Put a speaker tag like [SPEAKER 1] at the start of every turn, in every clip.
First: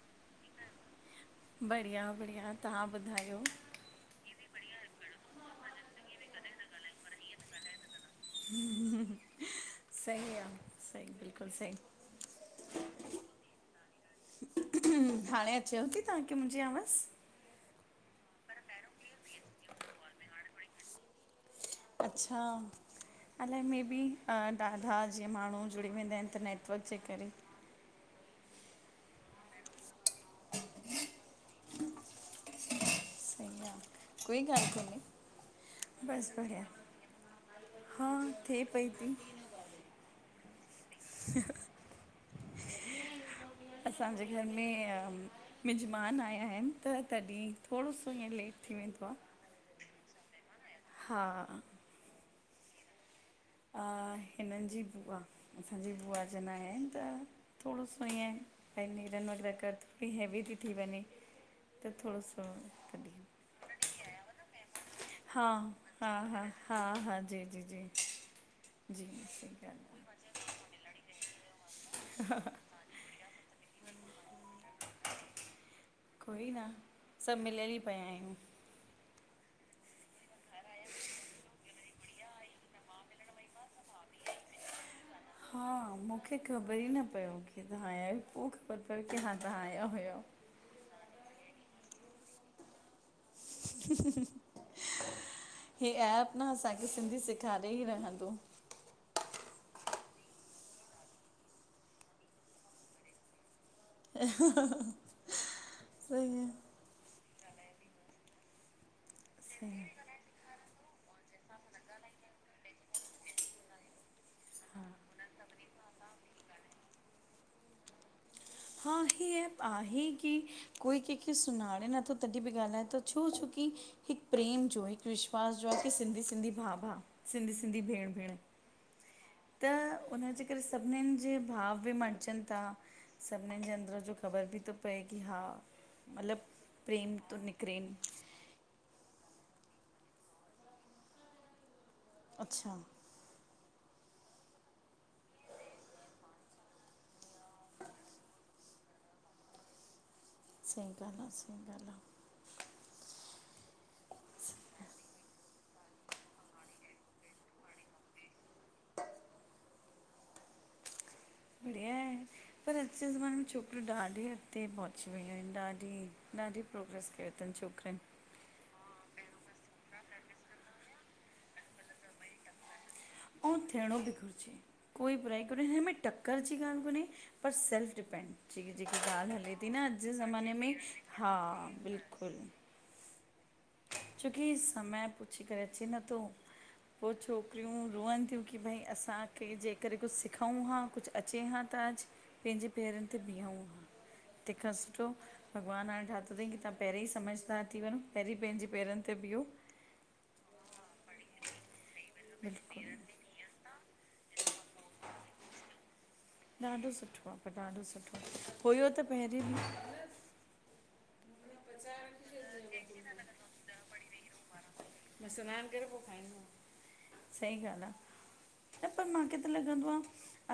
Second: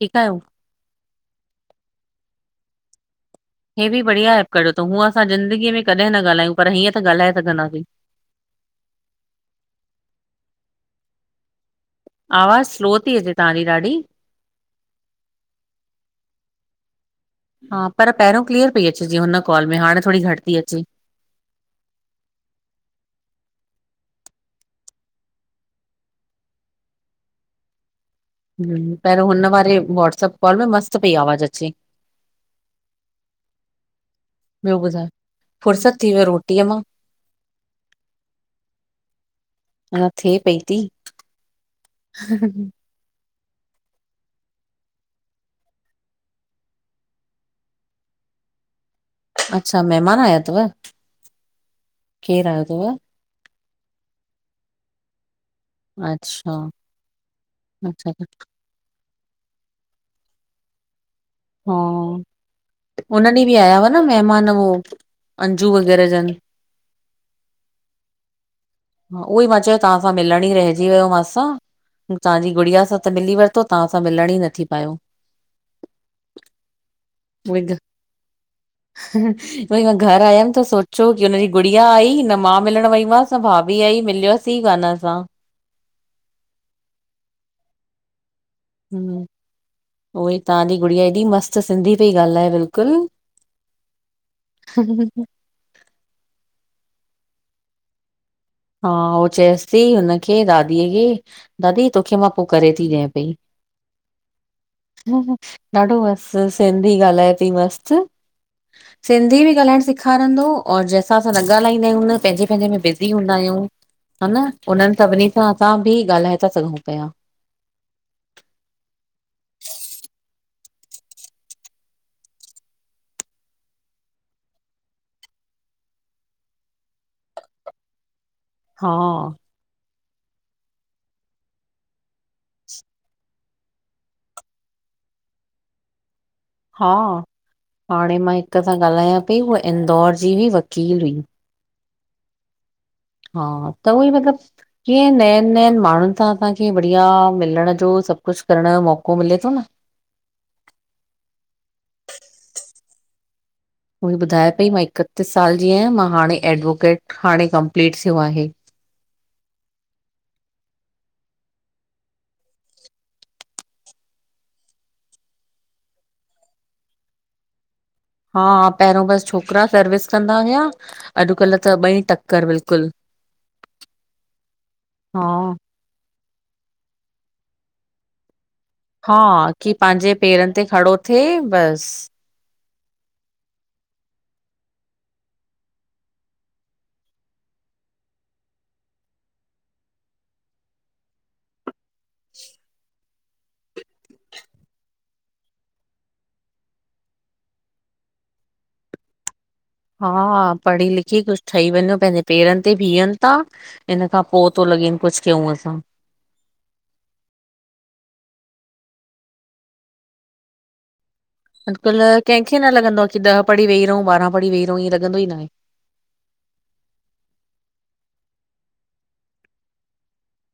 [SPEAKER 1] ठीकु आहियो?
[SPEAKER 2] बढ़िया बढ़िया तव्हां ॿुधायो?
[SPEAKER 1] हीअ बि बढ़िया ऐप कढियो अथउं हूअं असां ज़िंदगीअ में कॾहिं न ॻाल्हायूं पर हीअं त ॻाल्हाए सघंदासीं।
[SPEAKER 2] सही आहे सही बिल्कुलु सही
[SPEAKER 1] आवाज़ स्लो थी अचे तव्हांजी ॾाढी।
[SPEAKER 2] हाणे अचेव थी तव्हांखे मुंहिंजी आवाज़।
[SPEAKER 1] हा पर पहिरियों क्लीअर पई अचे जिअं हुन कॉल में हाणे थोड़ी घटि थी अचे।
[SPEAKER 2] अच्छा अलाए मे बि ॾाढा जीअं माण्हू जुड़ी वेंदा आहिनि त नेटवर्क जे करे।
[SPEAKER 1] हूं, पहिरियों हुन वारे वॉट्सप कॉल में मस्तु पई आवाज़ अचे।
[SPEAKER 2] सही आहे कोई ॻाल्ह
[SPEAKER 1] ॿियो
[SPEAKER 2] कोने।
[SPEAKER 1] ॿुधायो? फुर्सत थी वियो
[SPEAKER 2] बसि बढ़िया,
[SPEAKER 1] रोटीअ मां
[SPEAKER 2] हा थिए पई थी।
[SPEAKER 1] अञा थिए पई थी।
[SPEAKER 2] हा हा
[SPEAKER 1] हा हा
[SPEAKER 2] असांजे घर में मिज़मान आया आहिनि त तॾहिं थोड़ो सो ईअं लेट थी वेंदो आहे।
[SPEAKER 1] अच्छा मेहिमान आया अथव?
[SPEAKER 2] हा
[SPEAKER 1] केर आयो अथव?
[SPEAKER 2] अ, हिननि जी बुआ। असांजी बुआ जन
[SPEAKER 1] अच्छा
[SPEAKER 2] आया आहिनि त थोड़ो सो
[SPEAKER 1] अच्छा अच्छा।
[SPEAKER 2] ईअं ऐं नेरिन वग़ैरह कर थोड़ो हैवी थी, थी वञे
[SPEAKER 1] हा
[SPEAKER 2] त थोड़ो सो कॾहिं।
[SPEAKER 1] उन ॾींहुं बि आया हुआ न मेहिमान उहो
[SPEAKER 2] हा
[SPEAKER 1] अंजू वग़ैरह
[SPEAKER 2] हा
[SPEAKER 1] जनि।
[SPEAKER 2] हा हा हा जी जी जी जी
[SPEAKER 1] हा उहो ई मां
[SPEAKER 2] सही
[SPEAKER 1] चयो
[SPEAKER 2] ॻाल्हि
[SPEAKER 1] तव्हांसां मिलण ई रहिजी वियो मूसां तव्हांजी गुड़िया सां त मिली वठो। त तव्हांसां मिलण ई न थी पायो।
[SPEAKER 2] आहे कोई न सभु मिलियल ई पिया आहियूं
[SPEAKER 1] हा हा वरी मां घर आयमि त सोचियो की हुनजी गुड़िया आई न मां मिलण वईमासि न भाभी आई मिलियास ई कोन असां
[SPEAKER 2] हा मूंखे ख़बर ई न पियो की तव्हां आया आहियो पोइ ख़बर पियो की
[SPEAKER 1] हम्म
[SPEAKER 2] हा तव्हां आया हुयो।
[SPEAKER 1] उहोई तव्हांजी गुड़िया ऐॾी मस्त सिंधी पई ॻाल्हाए बिल्कुलु।
[SPEAKER 2] हे ऐप न असांखे सिंधी सेखारे ई रहंदो।
[SPEAKER 1] हा हो चएसि थी हुनखे दादीअ खे। दादी तोखे मां पोइ करे थी ॾियां पई। ॾाढो
[SPEAKER 2] सही
[SPEAKER 1] मस्तु
[SPEAKER 2] आहे
[SPEAKER 1] सिंधी ॻाल्हाए थी मस्तु। सिंधी बि ॻाल्हाइण
[SPEAKER 2] सही
[SPEAKER 1] सेखारींदो और जंहिंसा असां न ॻाल्हाईंदायूं न हुन पंहिंजे पंहिंजे में बिज़ी हूंदा आहियूं हा न उन्हनि सभिनी सां असां बि ॻाल्हाए था सघूं पिया।
[SPEAKER 2] हा, हे ऐप आहे की कोई कंहिंखे सुञाणे नथो तॾहिं बि ॻाल्हाए थो छो छोकी। हिकु प्रेम जो हिकु विश्वास जो आहे की सिंधी सिंधी भाउ भाउ सिंधी सिंधी भेण भेण।
[SPEAKER 1] हा
[SPEAKER 2] त हुनजे करे सभिनीनि जे भाव बि मटजनि था सभिनीनि जे अंदर। जो ख़बर बि थो पए की हा मतिलबु।
[SPEAKER 1] हा
[SPEAKER 2] प्रेम थो निकिरेनि
[SPEAKER 1] हाणे मां हिकु सां ॻाल्हायां पई हूहा इंदौर जी हुई वकील हुई
[SPEAKER 2] अच्छा
[SPEAKER 1] हा त उहोई मतिलबु कीअं नएनि नएनि माण्हुनि सां असांखे बढ़िया मिलण जो सब कुझु करण जो मौको मिले थो न।
[SPEAKER 2] सईं ॻाल्ह आ, सई ॻाल्ह आ।
[SPEAKER 1] ओई ॿुधाए पई, मां इकतीस साल जी आहियां, मां हाणे एडवोकेट हाणे कंप्लीट थियो आहे।
[SPEAKER 2] बढ़िया आहे। पर अॼु जे ज़माने में छोकिरियूं ॾाढे अॻते पहुची वियूं आहिन, ॾाढी -ॾाढी। प्रोग्रेस कयो थन छोकिरियन।
[SPEAKER 1] हा पहिरियों बस छोकिरा सर्विस कंदा हुया! अॼुकल्ह त ॿई टक्कर बिल्कुलु।
[SPEAKER 2] अंउ थियणो बि घुरिजे, कोई
[SPEAKER 1] हा
[SPEAKER 2] बुराई कोन ए हिनमें टक्क करर जी ॻाल्हि कोन्हे पर सेल्फ डिपेंड। जेकी जेकी
[SPEAKER 1] हा
[SPEAKER 2] ॻाल्हि हले थी
[SPEAKER 1] की
[SPEAKER 2] न, अॼु जे
[SPEAKER 1] पंहिंजे पेरनि
[SPEAKER 2] ज़माने
[SPEAKER 1] ते
[SPEAKER 2] में,
[SPEAKER 1] खड़ो
[SPEAKER 2] हा
[SPEAKER 1] थिए बसि।
[SPEAKER 2] बिल्कुलु। छोकि समय पूछी करे अचे न थो। पो छोकिरियूं रोअन थियूं कि भई असांखे जे करे कुछु सिखउं हां, कुछु अचे हां त अॼु पंहिंजे पेरनि ते भिअंहूं हां। तेंखां सुठो भॻवानु हाणे ठातो थई कि तंव्हां पहिरीं समझदार थी वंञो, पहिरीं पंहिंजी पेरनि ते भियो।
[SPEAKER 1] हा, पढ़ी लिखी कुछु ठही वंञो, पेंजे पेरनि ते
[SPEAKER 2] बिल्कुलु
[SPEAKER 1] भिहन ता। इन खां पो तो लॻेन कुछु कयूं असां।
[SPEAKER 2] ॾाढो सुठो आ पर ॾाढो सुठो, हुयो त पहिरीं बि
[SPEAKER 1] अॼकल्ह कंहिं खे न लॻंदो आ कि ॾह पढी वेही रहूं, ॿारह पढ़ीे व रंउ, इअ लॻंदो ई
[SPEAKER 2] मां
[SPEAKER 1] न आए।
[SPEAKER 2] सनानु सही ॻाल्हि आ, न पर मांखे त लॻंदो आ।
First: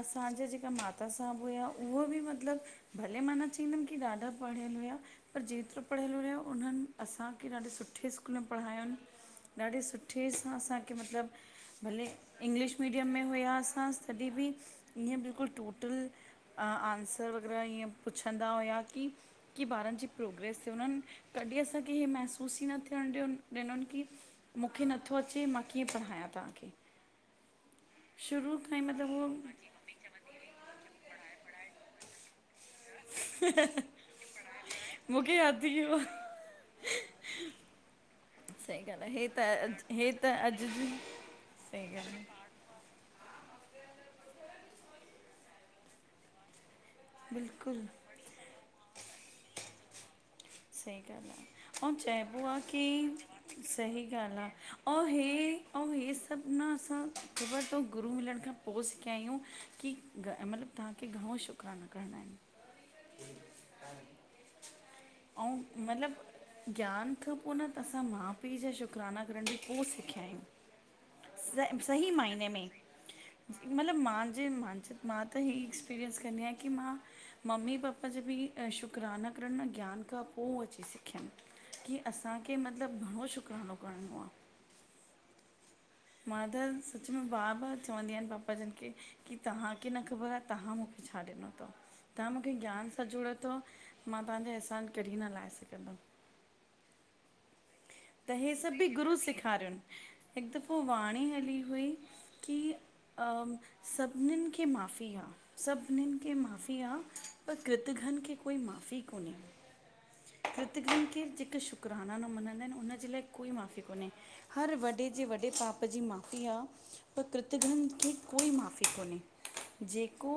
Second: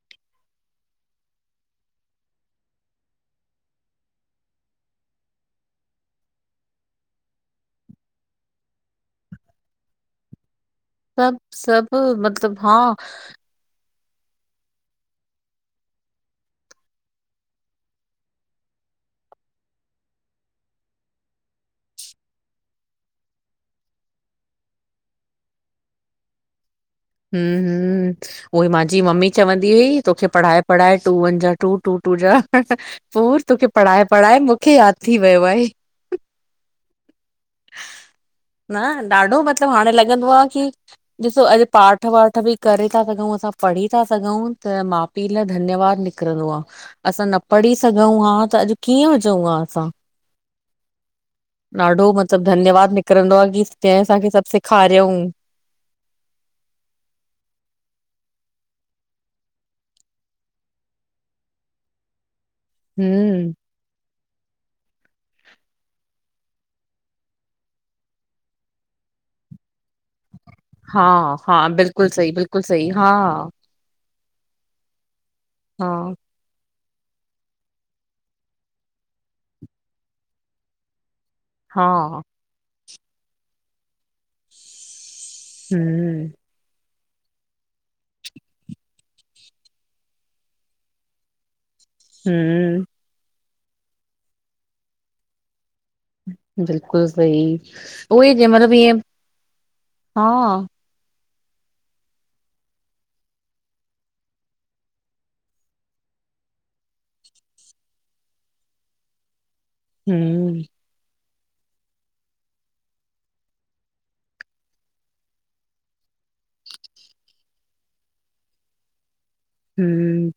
[SPEAKER 2] असांजा जेके माता साहबु हुया, उहो बि मतिलबु भले मा न चवंदमि की ॾाढा पढ़ियल हुया पर जेतिरो पढ़ियल हुयो, उन्हनि असांखे ॾाढे सुठ्ठे स्कूल में पढ़ायोन, ॾाढे सुठ्ठे सां असां कि
[SPEAKER 1] सभु
[SPEAKER 2] मतिलबु
[SPEAKER 1] सभु
[SPEAKER 2] भले
[SPEAKER 1] मतिलबु हा
[SPEAKER 2] इंग्लिश मीडियम में हुया असां कॾहिं बि इं बिल्कुलु टोटल आनसर वग़ैरह ईअं पुछंदा हुया कि की ॿारनि जी प्रोग्रेस त उननि कॾहिं असांखे इहे महसूस ई न थियणु ॾ ॾिनुन कि मूंखे नथो अचे, मां कीअं पढ़ायां तहांखे।
[SPEAKER 1] हम हम उहो ई मंहांजी
[SPEAKER 2] मतिलबु
[SPEAKER 1] मम्मी
[SPEAKER 2] उहो
[SPEAKER 1] चवंदी हुई तोखे पढ़ाए पढ़ाए टू वन जा टू, टू- टू जा पूर तोखे पढ़ाए- पढ़ाए मूंखे याद थी वियो आहे।
[SPEAKER 2] ब [inaudible]
[SPEAKER 1] न
[SPEAKER 2] ॻाल्हि आहे हे त
[SPEAKER 1] ॾाढो मतिलबु हाणे
[SPEAKER 2] अॼु हे
[SPEAKER 1] लॻंदो
[SPEAKER 2] त
[SPEAKER 1] आ
[SPEAKER 2] अॼु
[SPEAKER 1] की
[SPEAKER 2] जी
[SPEAKER 1] ॾिसो अॼु
[SPEAKER 2] सही ॻाल्हि
[SPEAKER 1] पाठ
[SPEAKER 2] आहे
[SPEAKER 1] बि करे था सघूं, असां पढ़ी था सघूं त माउ पीउ ला ए धन्यवाद निकिरंदो आ। असां न पढ़ी
[SPEAKER 2] बिल्कुलु
[SPEAKER 1] सघंउ हा त अॼु कीअं हुजऊं हा असां!
[SPEAKER 2] सही ॻाल्हि आ, अंउ
[SPEAKER 1] ॾाढो
[SPEAKER 2] चइबो
[SPEAKER 1] मतिलबु
[SPEAKER 2] आ कि,
[SPEAKER 1] धन्यवाद निकिरंदो आ की कंहिं
[SPEAKER 2] सही
[SPEAKER 1] असांखे
[SPEAKER 2] ॻाल्हि आ,
[SPEAKER 1] सभु
[SPEAKER 2] अंउ
[SPEAKER 1] सेखारियऊं
[SPEAKER 2] हे अंउ हीअ सब न असां ख़बर थव गुरू मिलण खां पो सिखिया आहियूं कि मतिलबु तहांखे घणो शुकराना करंणा आहिन।
[SPEAKER 1] हम्म
[SPEAKER 2] अंउ मतिलब ज्ञान खां पो न, त असां माउ पीउ जा शुकराना करण बि पो सिखिया आयूं।
[SPEAKER 1] हा हा बिल्कुलु सइ, बिल्कुलु सइ, हा।
[SPEAKER 2] मतलबु मांहांजे मां, मां त इहे
[SPEAKER 1] हा
[SPEAKER 2] एक्सपीरियंस कंदी आहियां कि मां मम्मी पपा जा बि शुकराना करण न ज्ञान खां पो अची सिखियन।
[SPEAKER 1] हा
[SPEAKER 2] कि असांखे मतिलबु घणो शुकरानो करिणो आहे।
[SPEAKER 1] हम [inaudible]
[SPEAKER 2] मां त सच में बार-बार चवंदी आहिनि पापा जनि खे कि तव्हांखे न ख़बर आहे तव्हां मूंखे छा ॾिनो अथव। तव्हां मूंखे
[SPEAKER 1] हम्म
[SPEAKER 2] ज्ञान सां जोड़ियो अथव। मां तव्हांजा अहसान कॾहिं न लाहे सघंदमि।
[SPEAKER 1] बिल्कुलु सही उहे
[SPEAKER 2] त
[SPEAKER 1] जंहिं
[SPEAKER 2] हे
[SPEAKER 1] महिल
[SPEAKER 2] सभु बि
[SPEAKER 1] ईअं
[SPEAKER 2] गुरु सेखारनि।
[SPEAKER 1] हा
[SPEAKER 2] हिकु दफ़ो उहा वाणी हली हुई कि अ सभिनीनि खे माफ़ी आहे। सभिनीनि खे माफ़ी आ। पर कृतघ्न खे कोई माफ़ी कोन्हे।
[SPEAKER 1] हम्म।
[SPEAKER 2] कृतघ्न खे जेके शुकराना न मञंदा आहिनि। हुन जे लाइ कोई माफ़ी कोन्हे। हर वॾे जे वॾे वॾे पाप जी माफ़ी आहे। पर कृतघ्न खे कोई माफ़ी कोन्हे।
[SPEAKER 1] हम्म
[SPEAKER 2] जेको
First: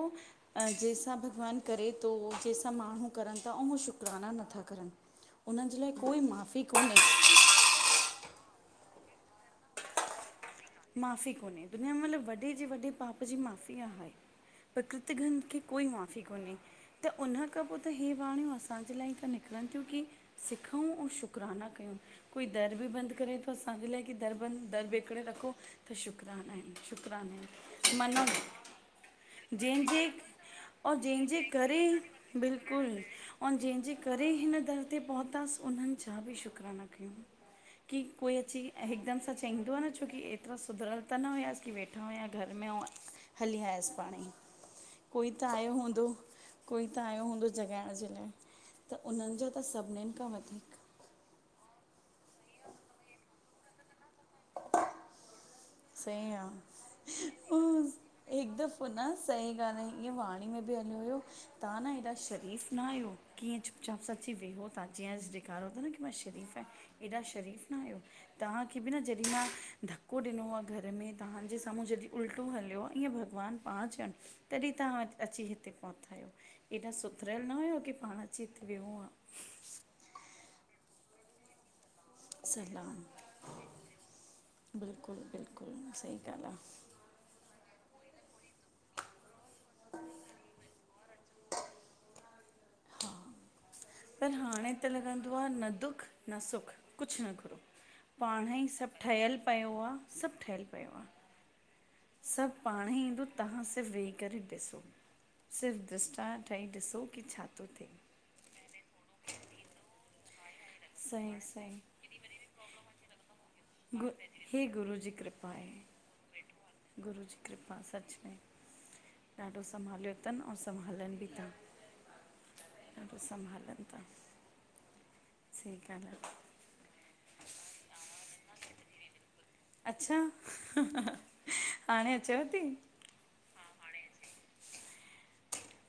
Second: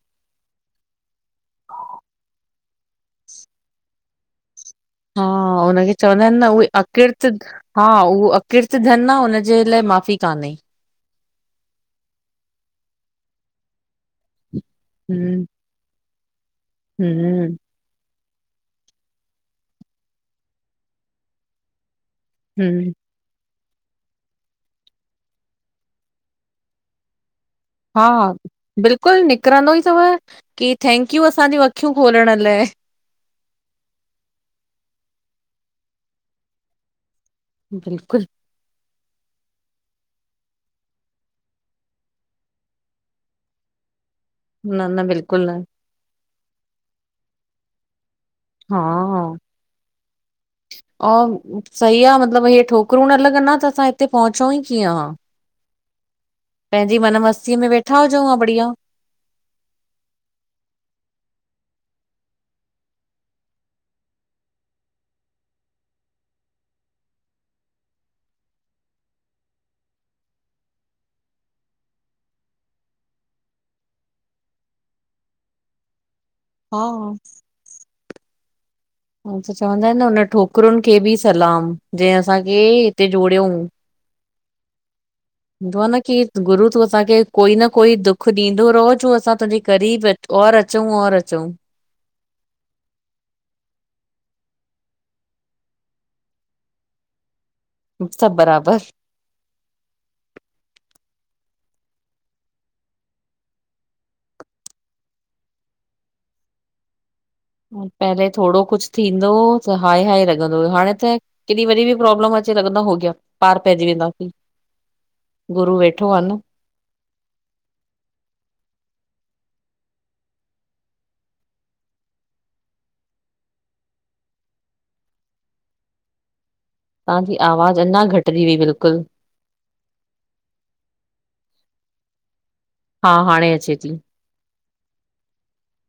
[SPEAKER 2] जंहि सां भगवानु करे थो। जंहि सां माण्हू करनि था। ऐं हो शुकराना नथा करनि।
[SPEAKER 1] हा
[SPEAKER 2] उन्हनि जे लाइ
[SPEAKER 1] हुनखे
[SPEAKER 2] कोई
[SPEAKER 1] चवंदा आहिनि न
[SPEAKER 2] माफ़ी
[SPEAKER 1] उहे
[SPEAKER 2] कोन्हे।
[SPEAKER 1] अकिर्त हा उहो अ कृतघ्न आहे हुनजे लाइ माफ़ी कान्हे।
[SPEAKER 2] माफ़ी कोन्हे। दुनिया में मतलबु वॾे जे वॾे पाप जी माफ़ी आहे। पर कृतघ्न
[SPEAKER 1] हम्म
[SPEAKER 2] खे कोई माफ़ी कोन्हे। त उन
[SPEAKER 1] हम्म
[SPEAKER 2] खां पोइ त हे वाणियूं असांजे लाइ त निकिरनि थियूं कि सिखऊं ऐं शुकराना कयऊं। कोई दर बि
[SPEAKER 1] हम्म
[SPEAKER 2] बंदि करे थो असांजे लाइ कि दर बंदि दर वेकड़े रखो त शुकराना आहिनि। शुकराना आहिनि।
[SPEAKER 1] हा
[SPEAKER 2] मनो,
[SPEAKER 1] बिल्कुलु निकिरंदो ई थव
[SPEAKER 2] जंहिंजे
[SPEAKER 1] की
[SPEAKER 2] ऐं
[SPEAKER 1] थैंक यू
[SPEAKER 2] जंहिंजे
[SPEAKER 1] असांजूं
[SPEAKER 2] करे
[SPEAKER 1] अखियूं खोलण
[SPEAKER 2] बिल्कुल
[SPEAKER 1] लाइ
[SPEAKER 2] बिल्कुलु, अऊं जंहिंजे करे हिन दर ते पहुतासं उन्हनि जा बि शुकराना कयूं। कि
[SPEAKER 1] बिल्कुलु
[SPEAKER 2] कोई अची हिकदम सां चईंदो आहे न छोकी एतिरा सुधिरल त न हुयासीं कि वेठा हुया घर में ऐं हली आयसि पाण ई।
[SPEAKER 1] न न
[SPEAKER 2] कोई त
[SPEAKER 1] बिल्कुलु न
[SPEAKER 2] आयो हूंदो। कोई त आयो हूंदो, जॻाइण जे लाइ।
[SPEAKER 1] हा
[SPEAKER 2] त उन्हनि जो त सभिनीनि खां वधीक
[SPEAKER 1] ऐं सही आहे मतिलबु इहे ठोकरूं न लॻन हा त असां हिते पहुचऊं ई कीअं हां।
[SPEAKER 2] सही आ। हिकु
[SPEAKER 1] में वेठा हुजऊं हा बढ़िया
[SPEAKER 2] दफ़ो न सही ॻाल्हि आहे। इअं वाणी में बि हलियो हुयो तव्हां न हेॾा शरीफ़ न आहियो कि इअं चुप चाप सां अची वेहो तां। जीअं ॾेखारो ता न कि मां शरीफ़ आहियां। एॾा शरीफ़ न आहियो। तव्हां खे बि न जे कि मां धक्को ॾिनो आ घर में तव्हांजे साम्हूं जॾहिं उल्टो हलियो आहे ईअं भॻवान पाण चवनि तॾहिं तव्हां अची हिते पहुता आहियो। एॾा
[SPEAKER 1] हा।
[SPEAKER 2] सुधरियल न हुयव कि पाण अची हिते वेहो हां।
[SPEAKER 1] हूं त चवंदा आहिनि हुन ठोकरुनि खे बि सलाम जहिं असां खे हिते जोड़ियऊं।
[SPEAKER 2] बिल्कुल बिल्कुल।
[SPEAKER 1] हुंदो आ न कि गुरु तूं असांखे कोई न कोई दुख ॾींदो रहो जो असां तुंहिंजे क़रीब और अचऊं और अचऊं।
[SPEAKER 2] हा। पर हाणे त लॻंदो आ न दुख न सुख कुछ न घुरो।
[SPEAKER 1] सभु
[SPEAKER 2] पाणे ही
[SPEAKER 1] बराबर
[SPEAKER 2] सभु ठहियल पियो आ। सभु ठहियल पियो आ। सभु पाण ही ईंदो तव्हां सिर्फ़ वेही करे ॾिसो। सिर्फ़ दृष्टान ठही ॾिसो कि छा? थो थिए
[SPEAKER 1] पहले थोड़ो कुछ थींदो त हाए हाए लॻंदो हो। हाणे त
[SPEAKER 2] सही
[SPEAKER 1] केॾी
[SPEAKER 2] सही
[SPEAKER 1] वॾी बि प्रॉब्लम अचे लॻंदो हो गया। पार पइजी
[SPEAKER 2] गु
[SPEAKER 1] वेंदासी।
[SPEAKER 2] हे गुरू
[SPEAKER 1] गुरु वेठो आ न।
[SPEAKER 2] गुरु जी कृपा सच में। ॾाढो संभालियो तन अंउं संभालनि बि ता। ॾाडो संभालन ता, सही ॻाल आ।
[SPEAKER 1] तहांजी आवाज़ अंञां घटिजी वई बिल्कुल
[SPEAKER 2] अच्छा, हहहा हाणें अचेव ती?
[SPEAKER 1] हा हाणे अचे ती।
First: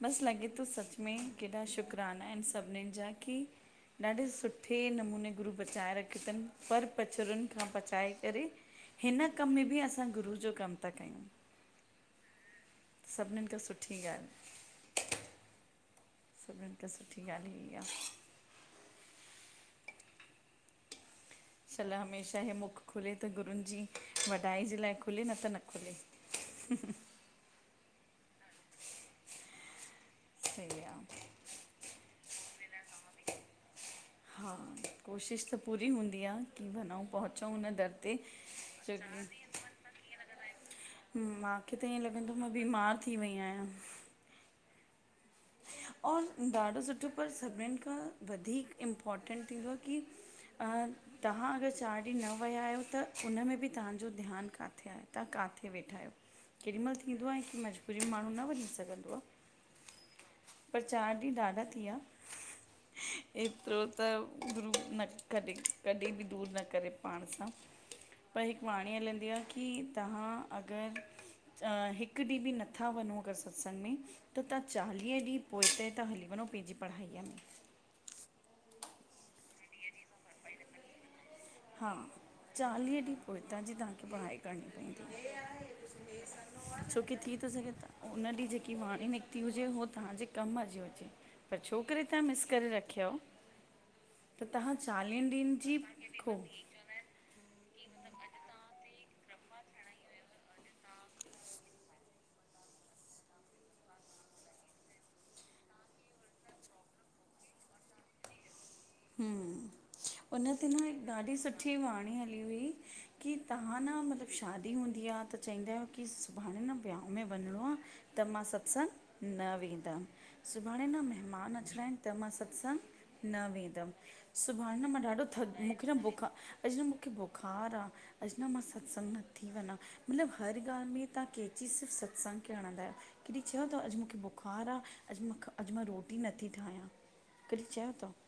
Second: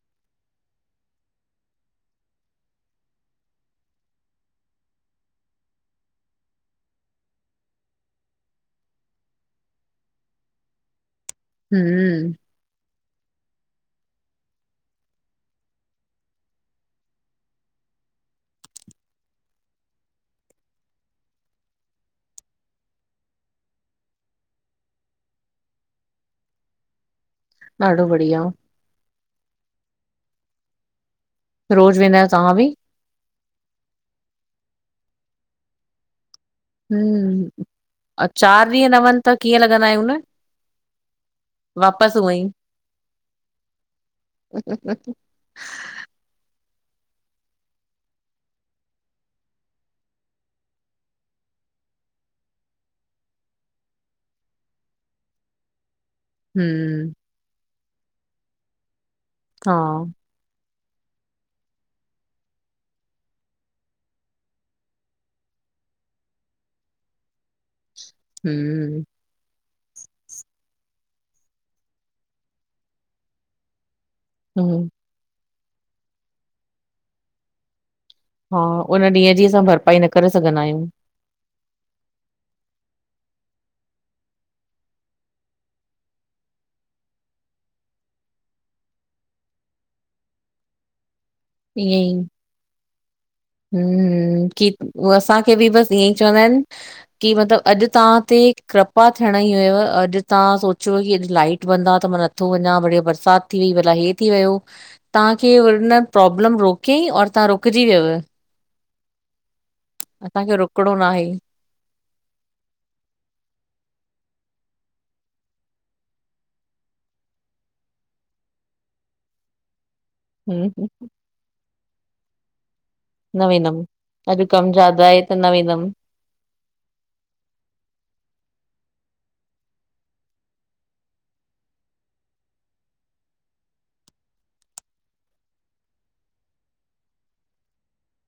[SPEAKER 2] बस लॻे तो सच में केॾा शुकराना इनि सभिनिन जा की ॾाढे सुठे नमूने गुरू बचाए रखियो तन, पर पचुरून खां बचाए करे हिन कम में बि असां गुरु जो कमु ता कयूं।
[SPEAKER 1] हम्म!
[SPEAKER 2] सभिनिन खां सुठी ॻाल्हि। सभिनिन खां सुठी ॻाल्हि इह्यई आ। छल हमेशा हे मुख खुले त ॻुरूनि जी वॾाई जे लाए खुले न त न खुले। ह
[SPEAKER 1] ॾाढो बढ़िया।
[SPEAKER 2] सही आ।
[SPEAKER 1] रोज वेंदा आहियो तव्हां बि?
[SPEAKER 2] हा! कोशिश त पूरी हुंदी आ। की वनंऊ पहुचऊं
[SPEAKER 1] हम्म
[SPEAKER 2] हुन दर ते
[SPEAKER 1] चार ॾींहं न वञ
[SPEAKER 2] छोकी
[SPEAKER 1] त कीअं लॻंदा आहियूं न
[SPEAKER 2] माखे त ईअं
[SPEAKER 1] वापसि उअं
[SPEAKER 2] लॻंदो मां बीमार थी वई आहियां।
[SPEAKER 1] ह-ह-ह।
[SPEAKER 2] और ॾाढो सुठो, पर सभिनिनि खां वधीक इर्म्पोटेंट थींदो आ की अं तहां अगर चारि ॾींहं न वया आहियो त उन में बि तहांजो ध्यानु काथे आहे, तहां काथे वेठा आहियो। केॾीमहिल
[SPEAKER 1] हम्म
[SPEAKER 2] थींदो आहे की मजबूरीअ में माण्हूं न वंञी सघंदो आ।
[SPEAKER 1] हा
[SPEAKER 2] पर चार ॾींह ॾाढा थी या। एतिरो त गुरु न कॾी, कॾी बि दूरि न करे पांण सां। पर हिक वाणी
[SPEAKER 1] हम्म
[SPEAKER 2] हलंदी आ कि की तहां अगरि अ हिकु ॾीहुं बि नथा वनो अगरि सत्संगु में त तहां
[SPEAKER 1] हम्म
[SPEAKER 2] चालीह ॾींह पोहिते ता हली वनो पेंजी पढ़ाईअ में।
[SPEAKER 1] हा उन्ह ॾींहं जी असां भरपाई न करे सघंदा आहियूं।
[SPEAKER 2] हा। चालीह ॾींह पोइता जी तहांखे पढ़ाई करणी पंइंदी। छोकी थी तो सघे त उन्ह ॾींहुं जेकी वाणी निकिती हुजे, हो तहांजे कम जी हुजे। पर
[SPEAKER 1] ईअं
[SPEAKER 2] छोकरे तहां
[SPEAKER 1] ई
[SPEAKER 2] मिस करे रखिव
[SPEAKER 1] हम्म! की हुअ असांखे
[SPEAKER 2] ॾींहंनि
[SPEAKER 1] बि बसि
[SPEAKER 2] जी
[SPEAKER 1] ईंयंई
[SPEAKER 2] खो
[SPEAKER 1] चवंदा इनि की मतिलबु अॼु तहां ते कृपा थियंण ई हुयव, अॼु तहां सोचियुव की अॼु लाइट बंद आ त मा न थो वंञां, बढ़िया बरसात थी वई, भला हे थी वयो तहांखे हुन प्रोब्लम रोकयंई और तहां रुकजी वियव।
[SPEAKER 2] हम्म,
[SPEAKER 1] असांखे
[SPEAKER 2] उन्हते न
[SPEAKER 1] रुकणो
[SPEAKER 2] हिक
[SPEAKER 1] आहे
[SPEAKER 2] ॾाढी सुठी ठी वांणी हली हुई, की तहां न मतिलबु शादी हुंदी आ त चईदा आहियो की सुभाणे न व्यांह में वंञिंणो आ, त मां सत्संगु न वेंदमि। सुभाणे
[SPEAKER 1] हम्म
[SPEAKER 2] न मेहमान अचिणां इनि, त मां सत्संगु न वेंदमि। दमि,
[SPEAKER 1] अॼु कमु
[SPEAKER 2] सुभाणे न मां
[SPEAKER 1] ज्यादा आहे
[SPEAKER 2] ॾाढो
[SPEAKER 1] त
[SPEAKER 2] थक, मुखे
[SPEAKER 1] वेंदमि
[SPEAKER 2] न बुखा, अॼु न मुखे बुखार आ। अॼु न मां सत्संगु नत्थी वना। मतलब, हर ॻाल्ह में, तहां कैंची सिर्फ़ सत्संग खे हणंदायो। कॾी च्यो तव, अॼ मूखे बुख़ार आ, अॼ मूंखे, अॼ मां रोटी नथी ठायां। कॾी चयो तव?